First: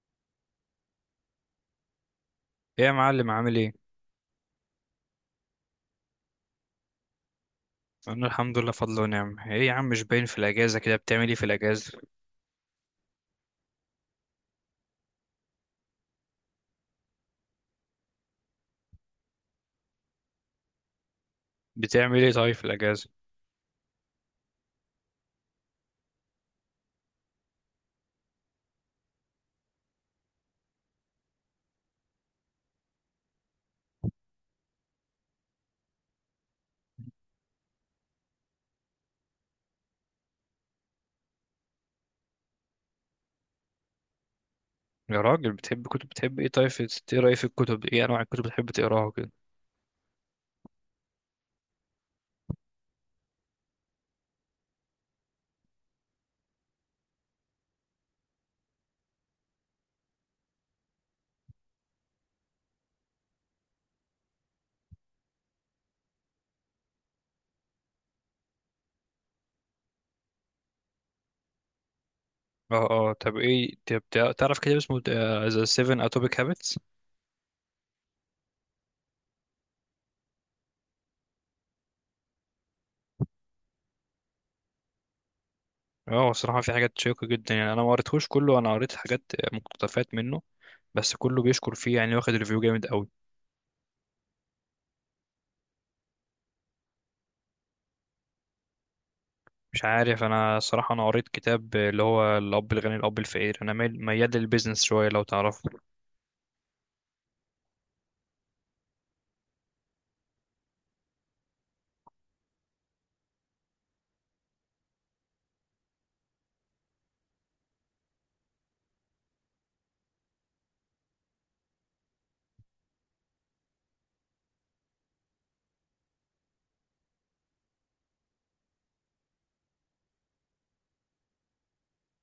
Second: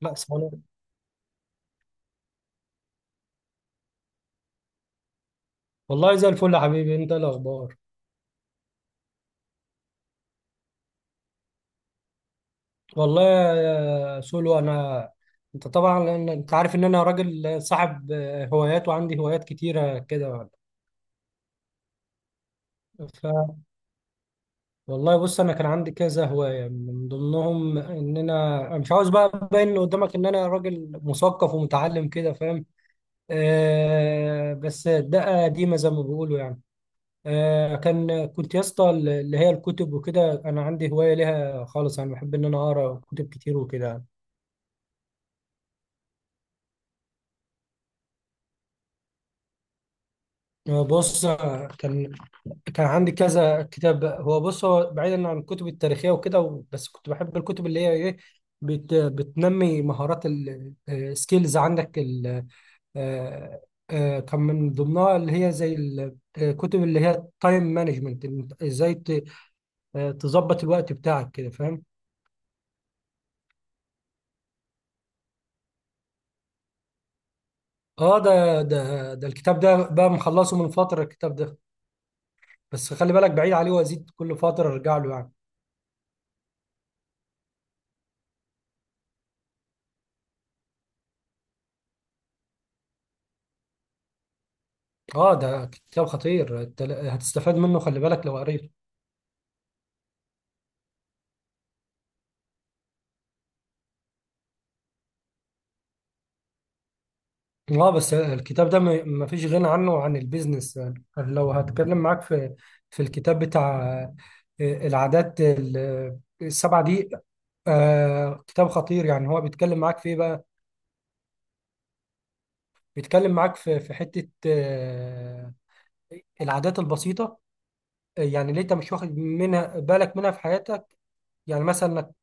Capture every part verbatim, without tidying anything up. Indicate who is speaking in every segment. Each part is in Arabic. Speaker 1: لا، سلام.
Speaker 2: ايه يا معلم، عامل ايه؟
Speaker 1: والله زي الفل يا حبيبي، انت إيه الاخبار؟
Speaker 2: انا الحمد لله، فضل ونعم. ايه يا عم، مش باين في الاجازه، كده بتعمل ايه في الاجازه؟
Speaker 1: والله يا سولو، انا، انت طبعا، لأن انت عارف ان انا راجل صاحب هوايات، وعندي هوايات كتيره كده.
Speaker 2: بتعمل ايه طيب في الاجازه؟
Speaker 1: ف والله بص، انا كان عندي كذا هوايه، من ضمنهم ان انا أنا مش عاوز بقى ابين قدامك ان انا راجل مثقف ومتعلم، كده فاهم. آه، بس ده قديمه زي ما بيقولوا يعني. آه، كان كنت يا اسطى، اللي هي الكتب وكده، انا عندي هوايه ليها خالص، انا بحب ان انا اقرا كتب كتير وكده.
Speaker 2: يا راجل بتحب كتب، بتحب ايه طيب في- تقرا ايه في الكتب؟ ايه انواع الكتب بتحب تقراها كده؟
Speaker 1: هو بص، كان كان عندي كذا كتاب. هو بص، هو بعيدا عن الكتب التاريخية وكده، و- بس كنت بحب الكتب اللي هي ايه، بت بتنمي مهارات، السكيلز عندك. ال آه، آه، كان من ضمنها اللي هي زي الكتب اللي هي تايم مانجمنت. ازاي ت- آه، تظبط الوقت بتاعك كده فاهم.
Speaker 2: اه اه، طب ايه، طب تع- تعرف كتاب اسمه ذا سفن اتوميك هابتس؟
Speaker 1: اه، ده ده ده الكتاب ده بقى مخلصه من فترة، الكتاب ده، بس خلي بالك، بعيد عليه وازيد كل فترة ارجع له يعني.
Speaker 2: اه، الصراحه في حاجات شيقه جدا، يعني انا ما قريتهوش كله، انا قريت حاجات، مقتطفات منه، بس كله بيشكر فيه يعني، واخد ريفيو جامد قوي.
Speaker 1: اه، ده كتاب خطير أنت، ل- هتستفاد منه، خلي بالك لو قريته.
Speaker 2: مش عارف، انا الصراحه انا قريت كتاب اللي هو الاب الغني الاب الفقير، انا ميال ميال للبيزنس شويه، لو تعرفه.
Speaker 1: اه، بس الكتاب ده ما ما فيش غنى عنه عن البيزنس يعني. لو هتكلم معاك في، في الكتاب بتاع، آه، العادات ال- السبعة دي، آه، كتاب خطير يعني. هو بيتكلم معاك في ايه بقى؟ بيتكلم معاك في، في حتة آه، العادات البسيطة، آه، يعني اللي انت مش واخد منها بالك، منها في حياتك. يعني مثلا انك،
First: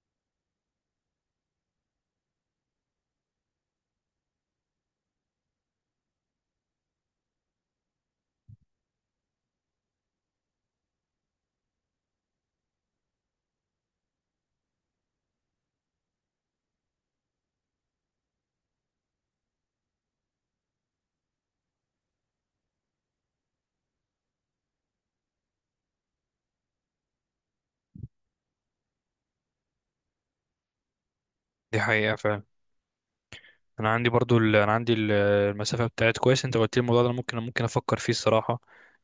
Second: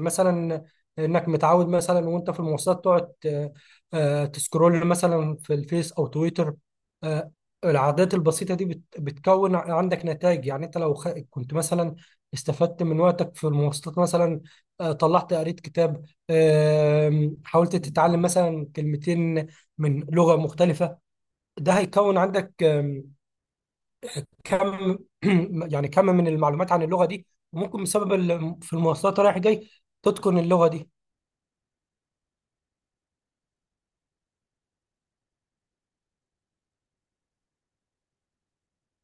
Speaker 1: مثلا انك متعود مثلا وانت في المواصلات تقعد آه، آه، تسكرول مثلا في الفيس او تويتر، آه، العادات البسيطة دي بت- بتكون عندك نتائج. يعني انت لو خ- كنت مثلا استفدت من وقتك في المواصلات مثلا، آه، طلعت قريت كتاب، آم، حاولت تتعلم مثلا كلمتين من لغة مختلفة، ده هيكون عندك كم، يعني كم من المعلومات عن اللغه دي، وممكن بسبب ال- في المواصلات رايح جاي تتقن اللغه دي.
Speaker 2: دي حقيقه، انا عندي برضو ال... انا عندي ال- المسافه بتاعت، كويس انت قلت لي الموضوع ده، انا ممكن ممكن افكر فيه الصراحه،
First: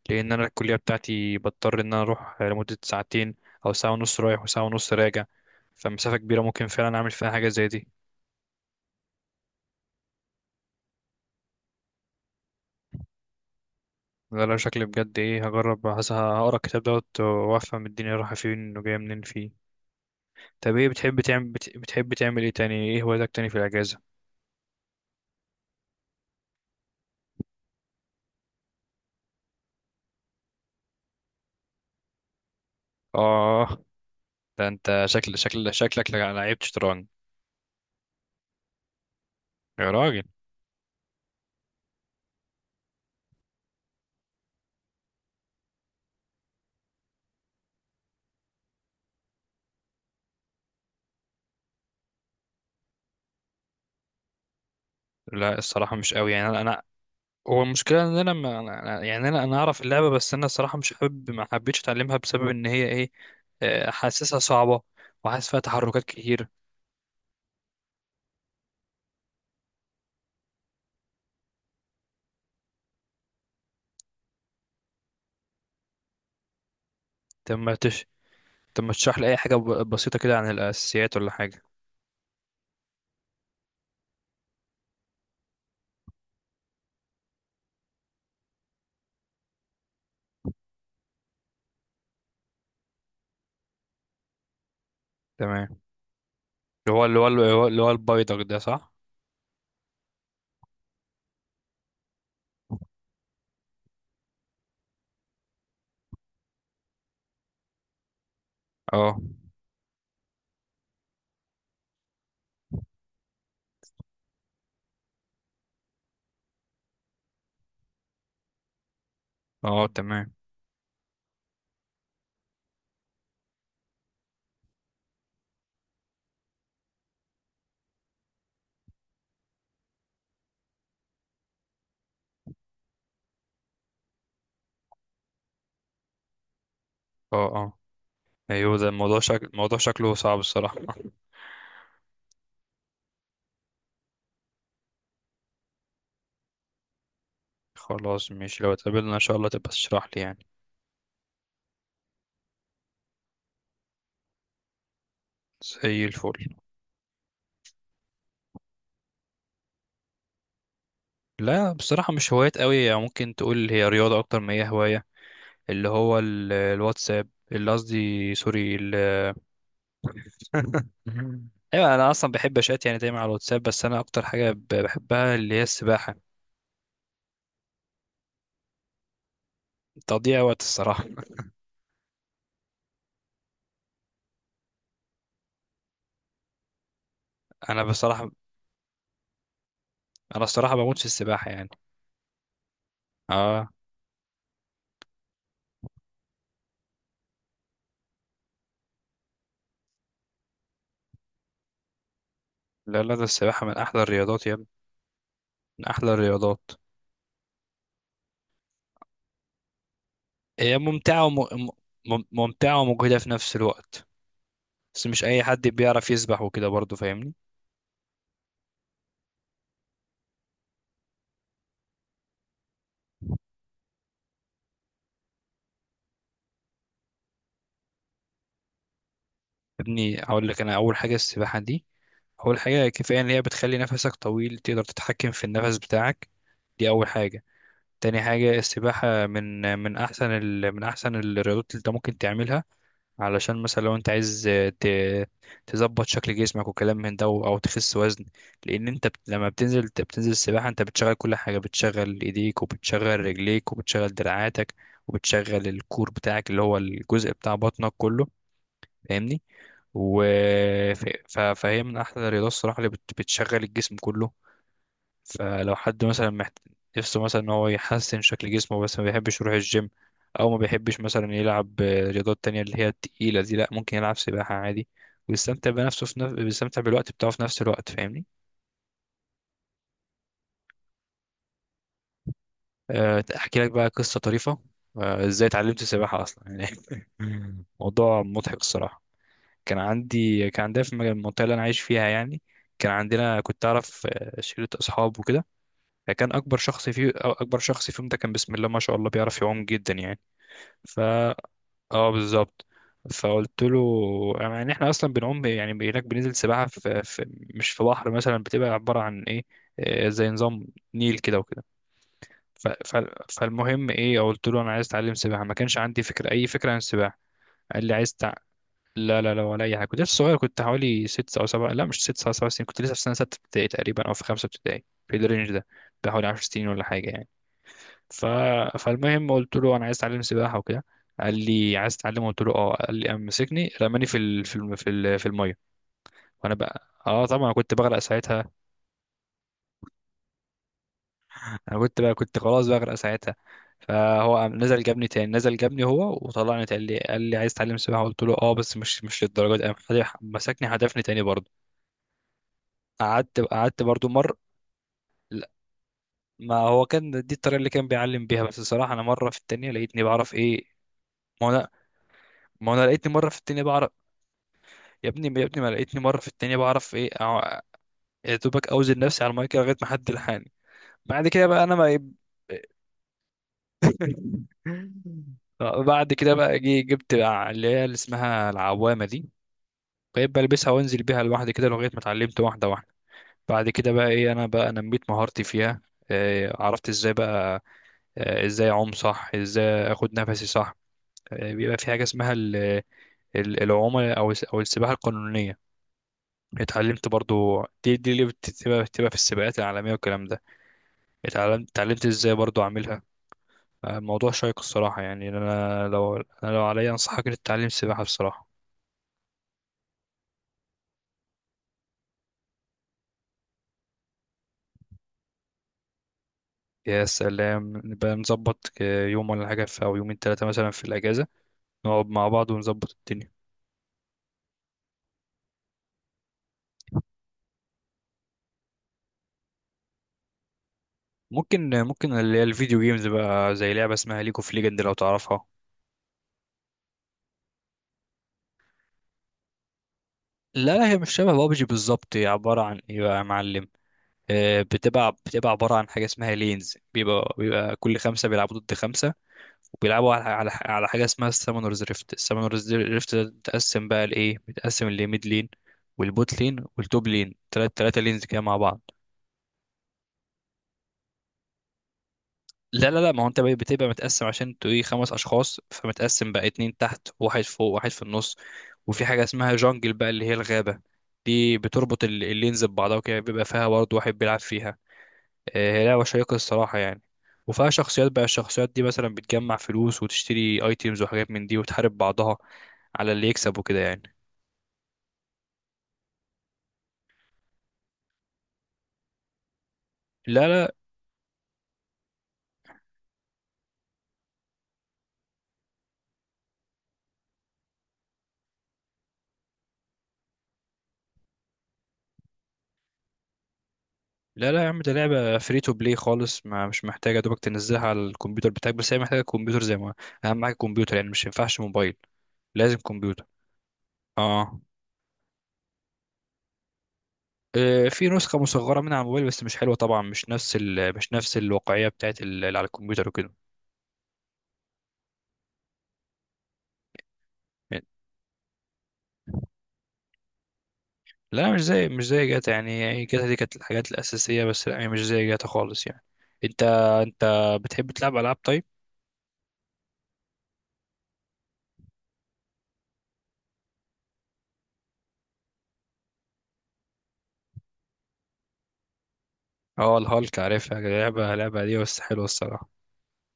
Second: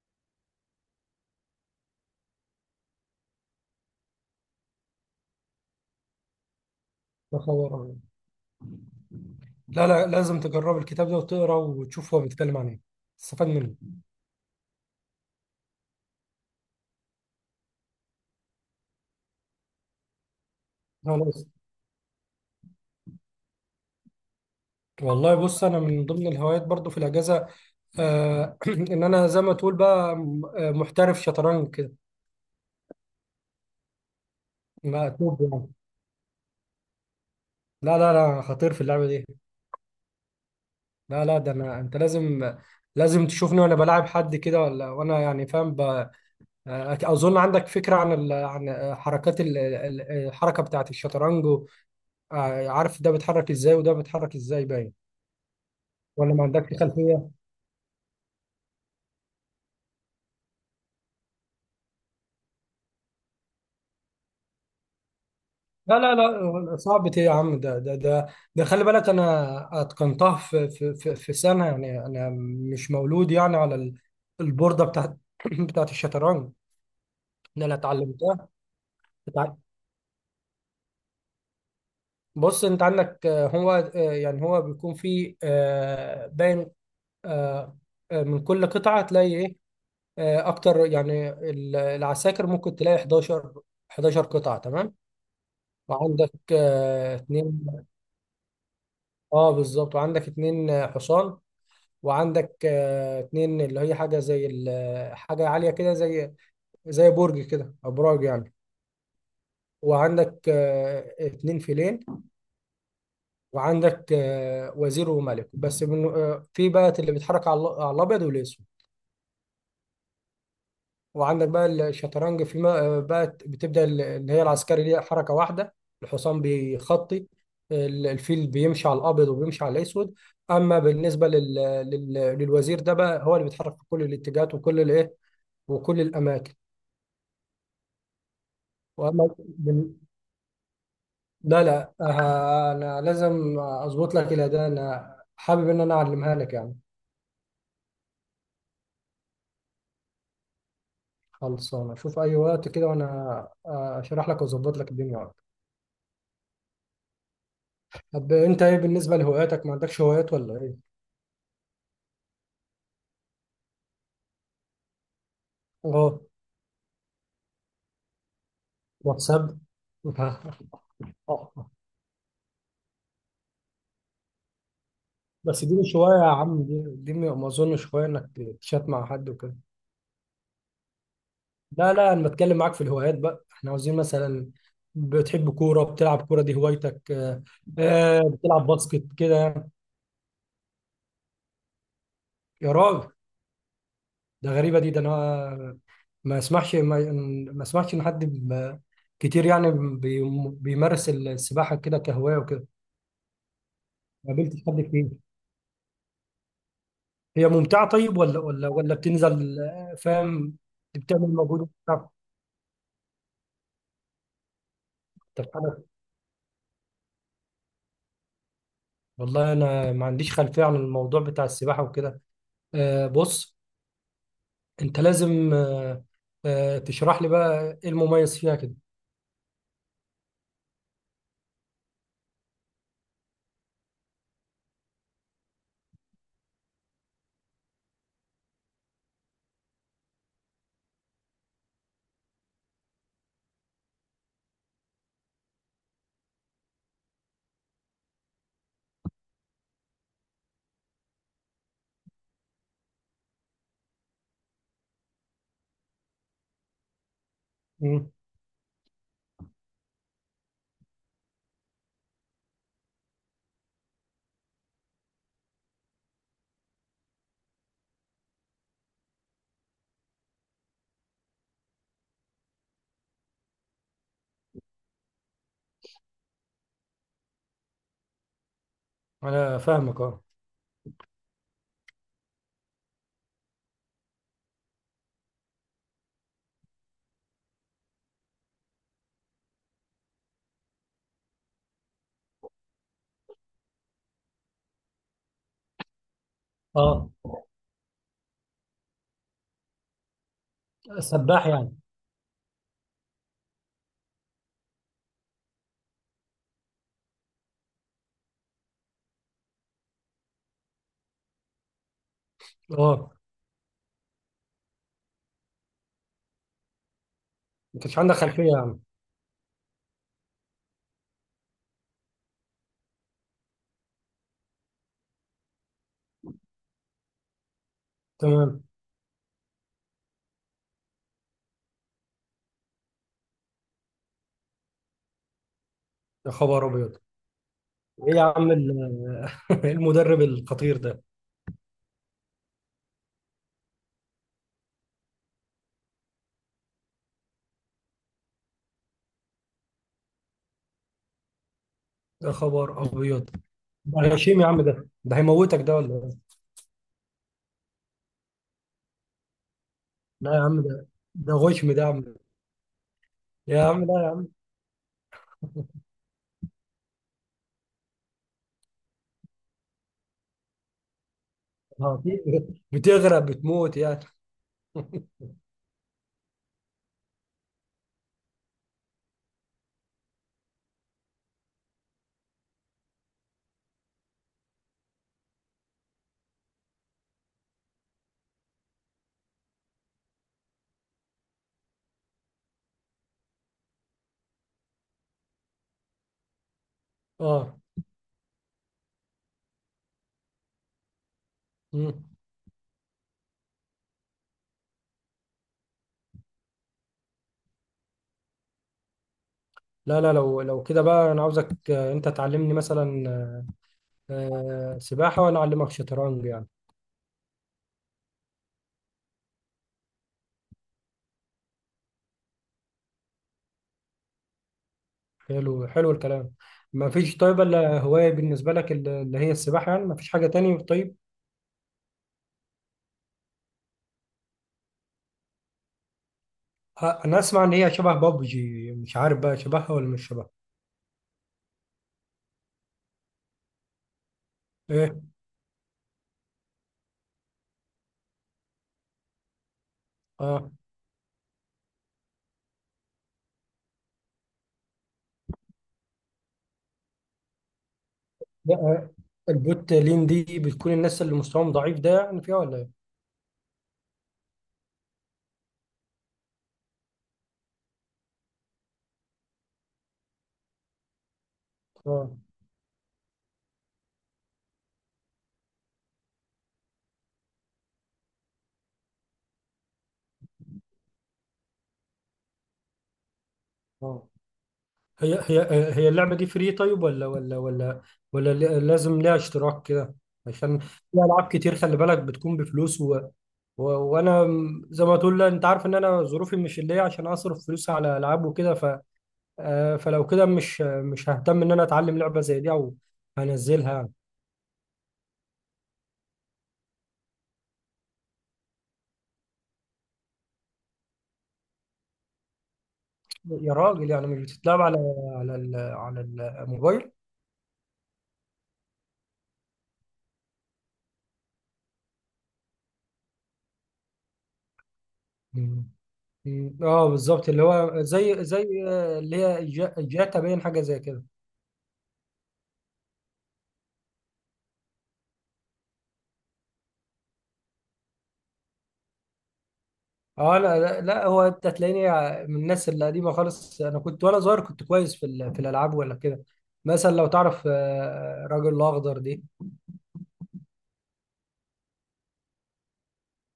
Speaker 2: لان انا الكليه بتاعتي بضطر ان انا اروح لمده ساعتين، او ساعه ونص رايح وساعه ونص راجع، فمسافه كبيره ممكن فعلا اعمل فيها
Speaker 1: يا
Speaker 2: حاجه زي
Speaker 1: خبر
Speaker 2: دي.
Speaker 1: أبيض. لا، لا، لازم تجرب الكتاب ده وتقرا وتشوف هو بيتكلم عن ايه، تستفاد منه.
Speaker 2: ده لو شكلي بجد ايه هجرب، هس- هقرا الكتاب دوت وافهم الدنيا رايحه فين وجايه منين فيه. طب ايه بتحب تعمل،
Speaker 1: خلاص.
Speaker 2: بت... بتحب تعمل ايه تاني، ايه هواياتك تاني في الاجازه؟
Speaker 1: والله بص، انا من ضمن الهوايات برضو في الاجازه، آه، ان انا زي ما تقول بقى، م- آه، محترف شطرنج كده،
Speaker 2: اه، ده انت شكل
Speaker 1: مقلوب يعني.
Speaker 2: شكل شكلك لعيب شطرنج.
Speaker 1: لا، لا، لا، خطير في اللعبه دي.
Speaker 2: يا راجل.
Speaker 1: لا، لا، ده انا، انت لازم، لازم تشوفني وانا بلاعب حد كده، ولا وانا يعني فاهم، ب- أك- أظن عندك فكرة عن ال... عن آه، حركات ال... ال- الحركة بتاعة الشطرنج و، آه، عارف ده بيتحرك إزاي وده بيتحرك إزاي، باين،
Speaker 2: لا الصراحه مش قوي
Speaker 1: ولا ما
Speaker 2: يعني، انا
Speaker 1: عندكش
Speaker 2: أنا
Speaker 1: خلفية؟
Speaker 2: هو المشكلة ان انا ما، أنا- يعني انا انا اعرف اللعبة، بس انا الصراحة مش حابب، ما حبيتش اتعلمها بسبب ان هي ايه، آه، حاسسها صعبة، وحاسس فيها
Speaker 1: لا،
Speaker 2: تحركات
Speaker 1: لا،
Speaker 2: كتير.
Speaker 1: لا، صعب إيه يا عم؟ ده ده ده ده خلي بالك، أنا أتقنتها في، في في في سنة يعني. أنا مش مولود يعني على ال- البوردة بتاعة بتاعة الشطرنج،
Speaker 2: طب
Speaker 1: إن أنا
Speaker 2: ما تش
Speaker 1: اتعلمتها.
Speaker 2: طب ما تشرح لي اي
Speaker 1: اتع-
Speaker 2: حاجة ب- بسيطة كده عن الاساسيات ولا حاجة.
Speaker 1: بص، أنت عندك آه، هو آه، يعني هو بيكون فيه آه، باين، آه، آه، من كل قطعة هتلاقي إيه، آه، اكتر يعني، ال- العساكر ممكن تلاقي حداشر حداشر قطعة تمام.
Speaker 2: تمام.
Speaker 1: وعندك
Speaker 2: اللي هو
Speaker 1: آه،
Speaker 2: اللي هو اللي هو اللي
Speaker 1: اتنين،
Speaker 2: هو البيدق ده، صح؟
Speaker 1: اه بالظبط، وعندك اتنين آه، حصان. وعندك آه، اتنين اللي هي حاجة زي ال- حاجة عالية كده، زي زي برج كده، ابراج يعني.
Speaker 2: اه
Speaker 1: وعندك آه، اتنين فيلين. وعندك آه، وزير وملك، بس من آه، في بقى اللي بيتحرك على ال- على الابيض والاسود.
Speaker 2: اه، تمام.
Speaker 1: وعندك بقى الشطرنج في ما بقى بتبدأ، ال- اللي هي العسكري ليها حركة واحدة، الحصان بيخطي، ال- الفيل بيمشي على الأبيض وبيمشي على الأسود. أما بالنسبة لل... لل... للوزير ده بقى، هو اللي بيتحرك في كل الاتجاهات وكل الإيه، وكل الأماكن.
Speaker 2: اه اه، ايوه، ده الموضوع،
Speaker 1: وأما
Speaker 2: شكل الموضوع
Speaker 1: بال-
Speaker 2: شكله صعب الصراحة.
Speaker 1: لا، لا، آه، أنا لازم أظبط لك إلى ده، أنا حابب إن أنا أعلمها لك يعني.
Speaker 2: خلاص ماشي، لو اتقابلنا ان شاء الله تبقى تشرح لي يعني.
Speaker 1: خلصانة، شوف أي وقت كده وأنا آه، أشرح لك وأظبط لك الدنيا.
Speaker 2: زي الفل.
Speaker 1: طب أنت إيه بالنسبة لهواياتك؟ ما عندكش هوايات ولا إيه؟
Speaker 2: لا بصراحة مش هوايات قوي يعني، ممكن تقول هي رياضة اكتر ما هي هواية. اللي هو
Speaker 1: أه،
Speaker 2: ال- الواتساب، اللي قصدي سوري ال-
Speaker 1: واتساب. اه. آه.
Speaker 2: ايوه انا اصلا بحب اشات يعني، دايما على الواتساب، بس انا اكتر حاجه ب- بحبها اللي هي
Speaker 1: بس دي مش
Speaker 2: السباحه.
Speaker 1: هواية يا عم، دي دي ما ما اظنش هواية انك تشات مع حد وكده.
Speaker 2: تضييع وقت الصراحه.
Speaker 1: لا، لا، انا بتكلم معاك في الهوايات بقى، احنا عاوزين مثلا، بتحب كورة، بتلعب كورة دي هوايتك، آه،
Speaker 2: انا
Speaker 1: آه،
Speaker 2: بصراحه،
Speaker 1: بتلعب باسكت كده يعني.
Speaker 2: انا الصراحه بموت في السباحه يعني.
Speaker 1: يا راجل،
Speaker 2: اه.
Speaker 1: ده غريبة دي، ده انا ما اسمعش ما, ما اسمعش ان حد، ب- كتير يعني بي- بيمارس السباحة كده كهواية وكده،
Speaker 2: لا لا، ده السباحه من احلى
Speaker 1: ما
Speaker 2: الرياضات يا
Speaker 1: قابلتش
Speaker 2: ابني،
Speaker 1: حد كتير.
Speaker 2: من احلى الرياضات.
Speaker 1: هي ممتعة طيب، ولا ولا ولا بتنزل آه، فاهم،
Speaker 2: هي ممتعه
Speaker 1: بتعمل
Speaker 2: وم...
Speaker 1: مجهود؟
Speaker 2: مم- ممتعه ومجهده في نفس الوقت، بس مش اي
Speaker 1: طب
Speaker 2: حد
Speaker 1: حلو.
Speaker 2: بيعرف يسبح وكده برضه، فاهمني.
Speaker 1: والله انا ما عنديش خلفيه عن الموضوع بتاع السباحه وكده. آه، بص، انت لازم آه، آه، تشرح لي بقى ايه المميز فيها كده.
Speaker 2: يا ابني هقول لك، انا اول حاجه السباحه دي، أول حاجة كفاية إن هي بتخلي نفسك طويل، تقدر تتحكم في النفس بتاعك، دي أول حاجة. تاني حاجة، السباحة من من أحسن ال... من أحسن الرياضات اللي أنت ممكن تعملها، علشان مثلا لو أنت عايز ت... تظبط شكل جسمك وكلام من ده، أو تخس وزن، لأن أنت بت... لما بتنزل بتنزل السباحة أنت بتشغل كل حاجة، بتشغل إيديك، وبتشغل رجليك، وبتشغل دراعاتك، وبتشغل الكور بتاعك اللي هو الجزء بتاع بطنك
Speaker 1: مم.
Speaker 2: كله، فاهمني. و ف- ف- فهي من احلى الرياضات الصراحه اللي بت- بتشغل الجسم كله. فلو حد مثلا محت... نفسه مثلا ان هو يحسن شكل جسمه، بس ما بيحبش يروح الجيم، او ما بيحبش مثلا يلعب آه، رياضات تانية اللي هي التقيله دي، لا ممكن يلعب سباحه عادي، ويستمتع بنفسه في نف... بيستمتع بالوقت بتاعه في نفس الوقت، فاهمني.
Speaker 1: انا فاهمك اه.
Speaker 2: أه، احكي لك بقى قصه طريفه، أه، ازاي اتعلمت السباحه اصلا يعني. موضوع مضحك الصراحه. كان عندي كان عندنا في المج- المنطقة اللي أنا عايش فيها يعني، كان عندنا، كنت أعرف آه، شلة أصحاب وكده، فكان أكبر شخص
Speaker 1: اه،
Speaker 2: فيه أو أكبر شخص فيهم ده كان بسم الله ما شاء الله بيعرف يعوم جدا يعني. فا.
Speaker 1: سباح يعني.
Speaker 2: اه بالظبط. فقلت له، يعني احنا اصلا بنعوم يعني هناك، بننزل سباحه في, في، مش في بحر مثلا، بتبقى عباره عن ايه، آه، زي نظام نيل كده وكده. ف- ف-
Speaker 1: اه،
Speaker 2: فالمهم ايه، قلت له انا عايز اتعلم سباحه، ما كانش عندي فكره، اي فكره عن السباحه.
Speaker 1: ما
Speaker 2: قال لي
Speaker 1: كانش
Speaker 2: عايز
Speaker 1: عندك
Speaker 2: تع-
Speaker 1: خلفيه يعني.
Speaker 2: لا لا لا، ولا اي حاجه، كنت لسه صغير، كنت حوالي ست او سبع، لا مش ست سبع، سبع سنين، كنت لسه في سنه سته ابتدائي تقريبا او في خمسه ابتدائي، في الرينج ده، بحوالي عشر سنين ولا حاجه يعني. ف...
Speaker 1: تمام.
Speaker 2: فالمهم قلت له انا عايز اتعلم سباحه وكده، قال لي عايز تتعلم، قلت له اه، قال لي، قام مسكني رماني في ال... في الم... في, ال... في الميه.
Speaker 1: يا
Speaker 2: وانا
Speaker 1: خبر
Speaker 2: بقى
Speaker 1: ابيض.
Speaker 2: اه، طبعا أنا كنت بغرق
Speaker 1: ايه يا
Speaker 2: ساعتها.
Speaker 1: عم ال- المدرب الخطير ده!
Speaker 2: انا كنت بقى، كنت خلاص بغرق ساعتها. فهو قام نزل جابني تاني، نزل جابني هو وطلعني، قال لي قال لي عايز تتعلم سباحه، قلت له اه بس مش مش للدرجه دي، قام خد- مسكني هدفني تاني برضه.
Speaker 1: يا خبر ابيض،
Speaker 2: قعدت قعدت
Speaker 1: ده
Speaker 2: برضو مر.
Speaker 1: غشيم يا عم، ده ده
Speaker 2: لا،
Speaker 1: هيموتك ده ولا إيه؟
Speaker 2: ما هو كان دي الطريقه اللي كان بيعلم بيها، بس الصراحه انا مره في التانية لقيتني بعرف
Speaker 1: لا يا عم،
Speaker 2: ايه.
Speaker 1: ده، ده
Speaker 2: ما انا
Speaker 1: غشم ده يا عم.
Speaker 2: ما انا لقيتني مره في التانية
Speaker 1: يا عم
Speaker 2: بعرف.
Speaker 1: لا،
Speaker 2: يا ابني يا ابني ما لقيتني مره في التانية بعرف ايه، أع- يا دوبك اوزن نفسي على المايك لغايه ما حد لحقني. بعد كده بقى انا
Speaker 1: يا عم،
Speaker 2: ما.
Speaker 1: هتي- بتغرق، بتموت يعني.
Speaker 2: بعد كده بقى، جي جبت بقى اللي هي اللي اسمها العوامه دي، بقيت بلبسها وانزل بيها لوحدي كده لغايه ما اتعلمت واحده واحده. بعد كده بقى ايه، انا بقى نميت مهارتي فيها، إيه، عرفت ازاي بقى، آه، ازاي اعوم صح، ازاي اخد نفسي صح، آه، بيبقى في حاجه اسمها ال- ال- العومه او الس- او السباحه القانونيه، اتعلمت
Speaker 1: اه.
Speaker 2: برضو دي، دي اللي بتبقى بتبقى في السباقات العالميه والكلام ده، اتعلمت
Speaker 1: مم.
Speaker 2: اتعلمت ازاي برضو اعملها. آه، موضوع شيق الصراحه يعني، انا لو، انا لو عليا انصحك انك تتعلم السباحه بصراحه.
Speaker 1: لا، لا، لو لو كده بقى، انا عاوزك آه، انت تعلمني مثلا آه، سباحة، وانا اعلمك شطرنج يعني.
Speaker 2: يا سلام، نبقى نظبط آه، يوم ولا حاجه في، او يومين ثلاثه مثلا في الاجازه، نقعد مع بعض ونظبط الدنيا.
Speaker 1: حلو، حلو الكلام. ما فيش طيب الا هواية بالنسبة لك ال- اللي هي السباحة يعني؟ ما فيش حاجة تاني طيب؟
Speaker 2: ممكن ممكن اللي هي الفيديو جيمز بقى، زي لعبه اسمها ليج اوف ليجند، لو تعرفها.
Speaker 1: ه- انا اسمع ان هي شبه بابجي، مش عارف بقى شبهها ولا مش شبهها.
Speaker 2: لا لا، هي مش شبه بابجي بالظبط، هي عبارة عن ايه بقى يا معلم، آه،
Speaker 1: ايه.
Speaker 2: بتبقى بتبقى عبارة عن حاجة اسمها لينز، بيبقى بيبقى كل خمسة بيلعبوا ضد خمسة، وبيلعبوا على على
Speaker 1: اه.
Speaker 2: على حاجة اسمها السامونرز ريفت، السامونرز ريفت ده بتقسم بقى لإيه، بتقسم لميد لين والبوت لين والتوب لين، تلات تلاتة لينز كده
Speaker 1: لا،
Speaker 2: مع بعض.
Speaker 1: آه، البوت لين دي بتكون الناس اللي مستواهم ضعيف ده يعني، فيها ولا ايه؟
Speaker 2: لا لا لا، ما هو انت بقى بتبقى متقسم عشان انتوا ايه، خمس اشخاص، فمتقسم بقى اتنين تحت واحد فوق واحد في النص، وفي حاجة اسمها جانجل بقى اللي هي الغابة، دي بتربط
Speaker 1: اه،
Speaker 2: ال- اللينز ببعضها وكده، بيبقى فيها برضه واحد بيلعب فيها. آه، هي لعبة شيقة الصراحة يعني، وفيها شخصيات بقى، الشخصيات دي مثلا بتجمع فلوس وتشتري ايتيمز وحاجات من دي وتحارب بعضها على اللي يكسب وكده
Speaker 1: اه.
Speaker 2: يعني.
Speaker 1: هي هي هي اللعبة دي فري طيب، ولا ولا ولا ولا ل- لازم ليها اشتراك كده؟
Speaker 2: لا
Speaker 1: عشان
Speaker 2: لا
Speaker 1: في ألعاب كتير خلي بالك بتكون بفلوس، و و وأنا، م- زي ما تقول، لا أنت عارف إن أنا ظروفي مش اللي هي عشان أصرف فلوس على ألعاب وكده. ف آه، فلو كده مش مش ههتم إن أنا أتعلم لعبة زي دي، أو هنزلها يعني.
Speaker 2: لا لا يا عم، ده لعبة فري تو بلاي خالص، ما مش محتاجة دوبك تنزلها على الكمبيوتر بتاعك، بس هي محتاجة كمبيوتر زي ما، أهم حاجة كمبيوتر يعني، مش ينفعش موبايل، لازم كمبيوتر.
Speaker 1: يا راجل، يعني مش
Speaker 2: اه.
Speaker 1: بتتلعب على، على ال- على الموبايل؟
Speaker 2: آه، في نسخة مصغرة منها على الموبايل، بس مش حلوة طبعا، مش نفس ال... مش نفس الواقعية بتاعت ال... اللي على الكمبيوتر وكده.
Speaker 1: مم. مم. اه بالظبط، اللي هو زي، زي آه، اللي هي جا- جاتا، باين حاجة زي كده.
Speaker 2: لا مش زي مش زي جاتا يعني، يعني جاتا دي كانت الحاجات الأساسية بس، لا يعني مش زي جاتا خالص يعني. انت انت بتحب تلعب ألعاب طيب؟
Speaker 1: اه، انا لا، لا، هو انت هتلاقيني من الناس القديمه خالص، انا كنت وانا صغير كنت كويس في ال- في الالعاب ولا كده. مثلا لو تعرف آه، الراجل الاخضر دي.
Speaker 2: اه الهالك، عارفها، لعبة لعبة دي بس حلوة الصراحة.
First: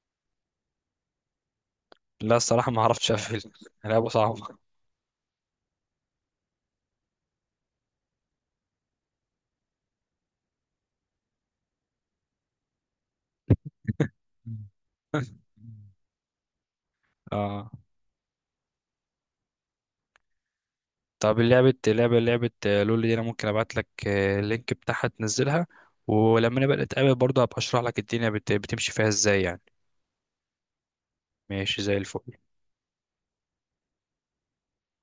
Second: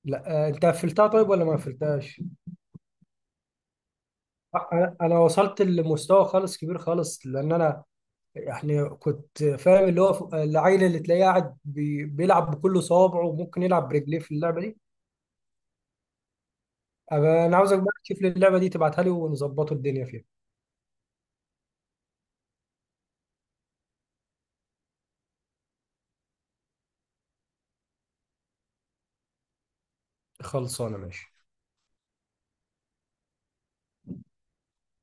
Speaker 1: لا، آه، انت قفلتها طيب ولا ما قفلتهاش؟
Speaker 2: لا الصراحة ما عرفتش أقفل، لعبة صعبة.
Speaker 1: آه، انا أنا وصلت لمستوى خالص كبير خالص، لان انا يعني كنت فاهم اللي هو، ف- العيل اللي تلاقيه قاعد بي- بيلعب بكل صوابعه، وممكن يلعب برجليه في اللعبه دي. أبقى انا
Speaker 2: اه.
Speaker 1: عاوزك بقى تشوف لي اللعبه دي، تبعتها لي، ونظبطوا الدنيا فيها.
Speaker 2: طب لعبة لعبة لعبة لول دي، انا ممكن ابعت لك آه، اللينك بتاعها تنزلها، ولما نبقى نتقابل برضه هبقى اشرح لك الدنيا بت- بتمشي فيها ازاي يعني.
Speaker 1: خلصانه، ماشي.
Speaker 2: ماشي زي الفل.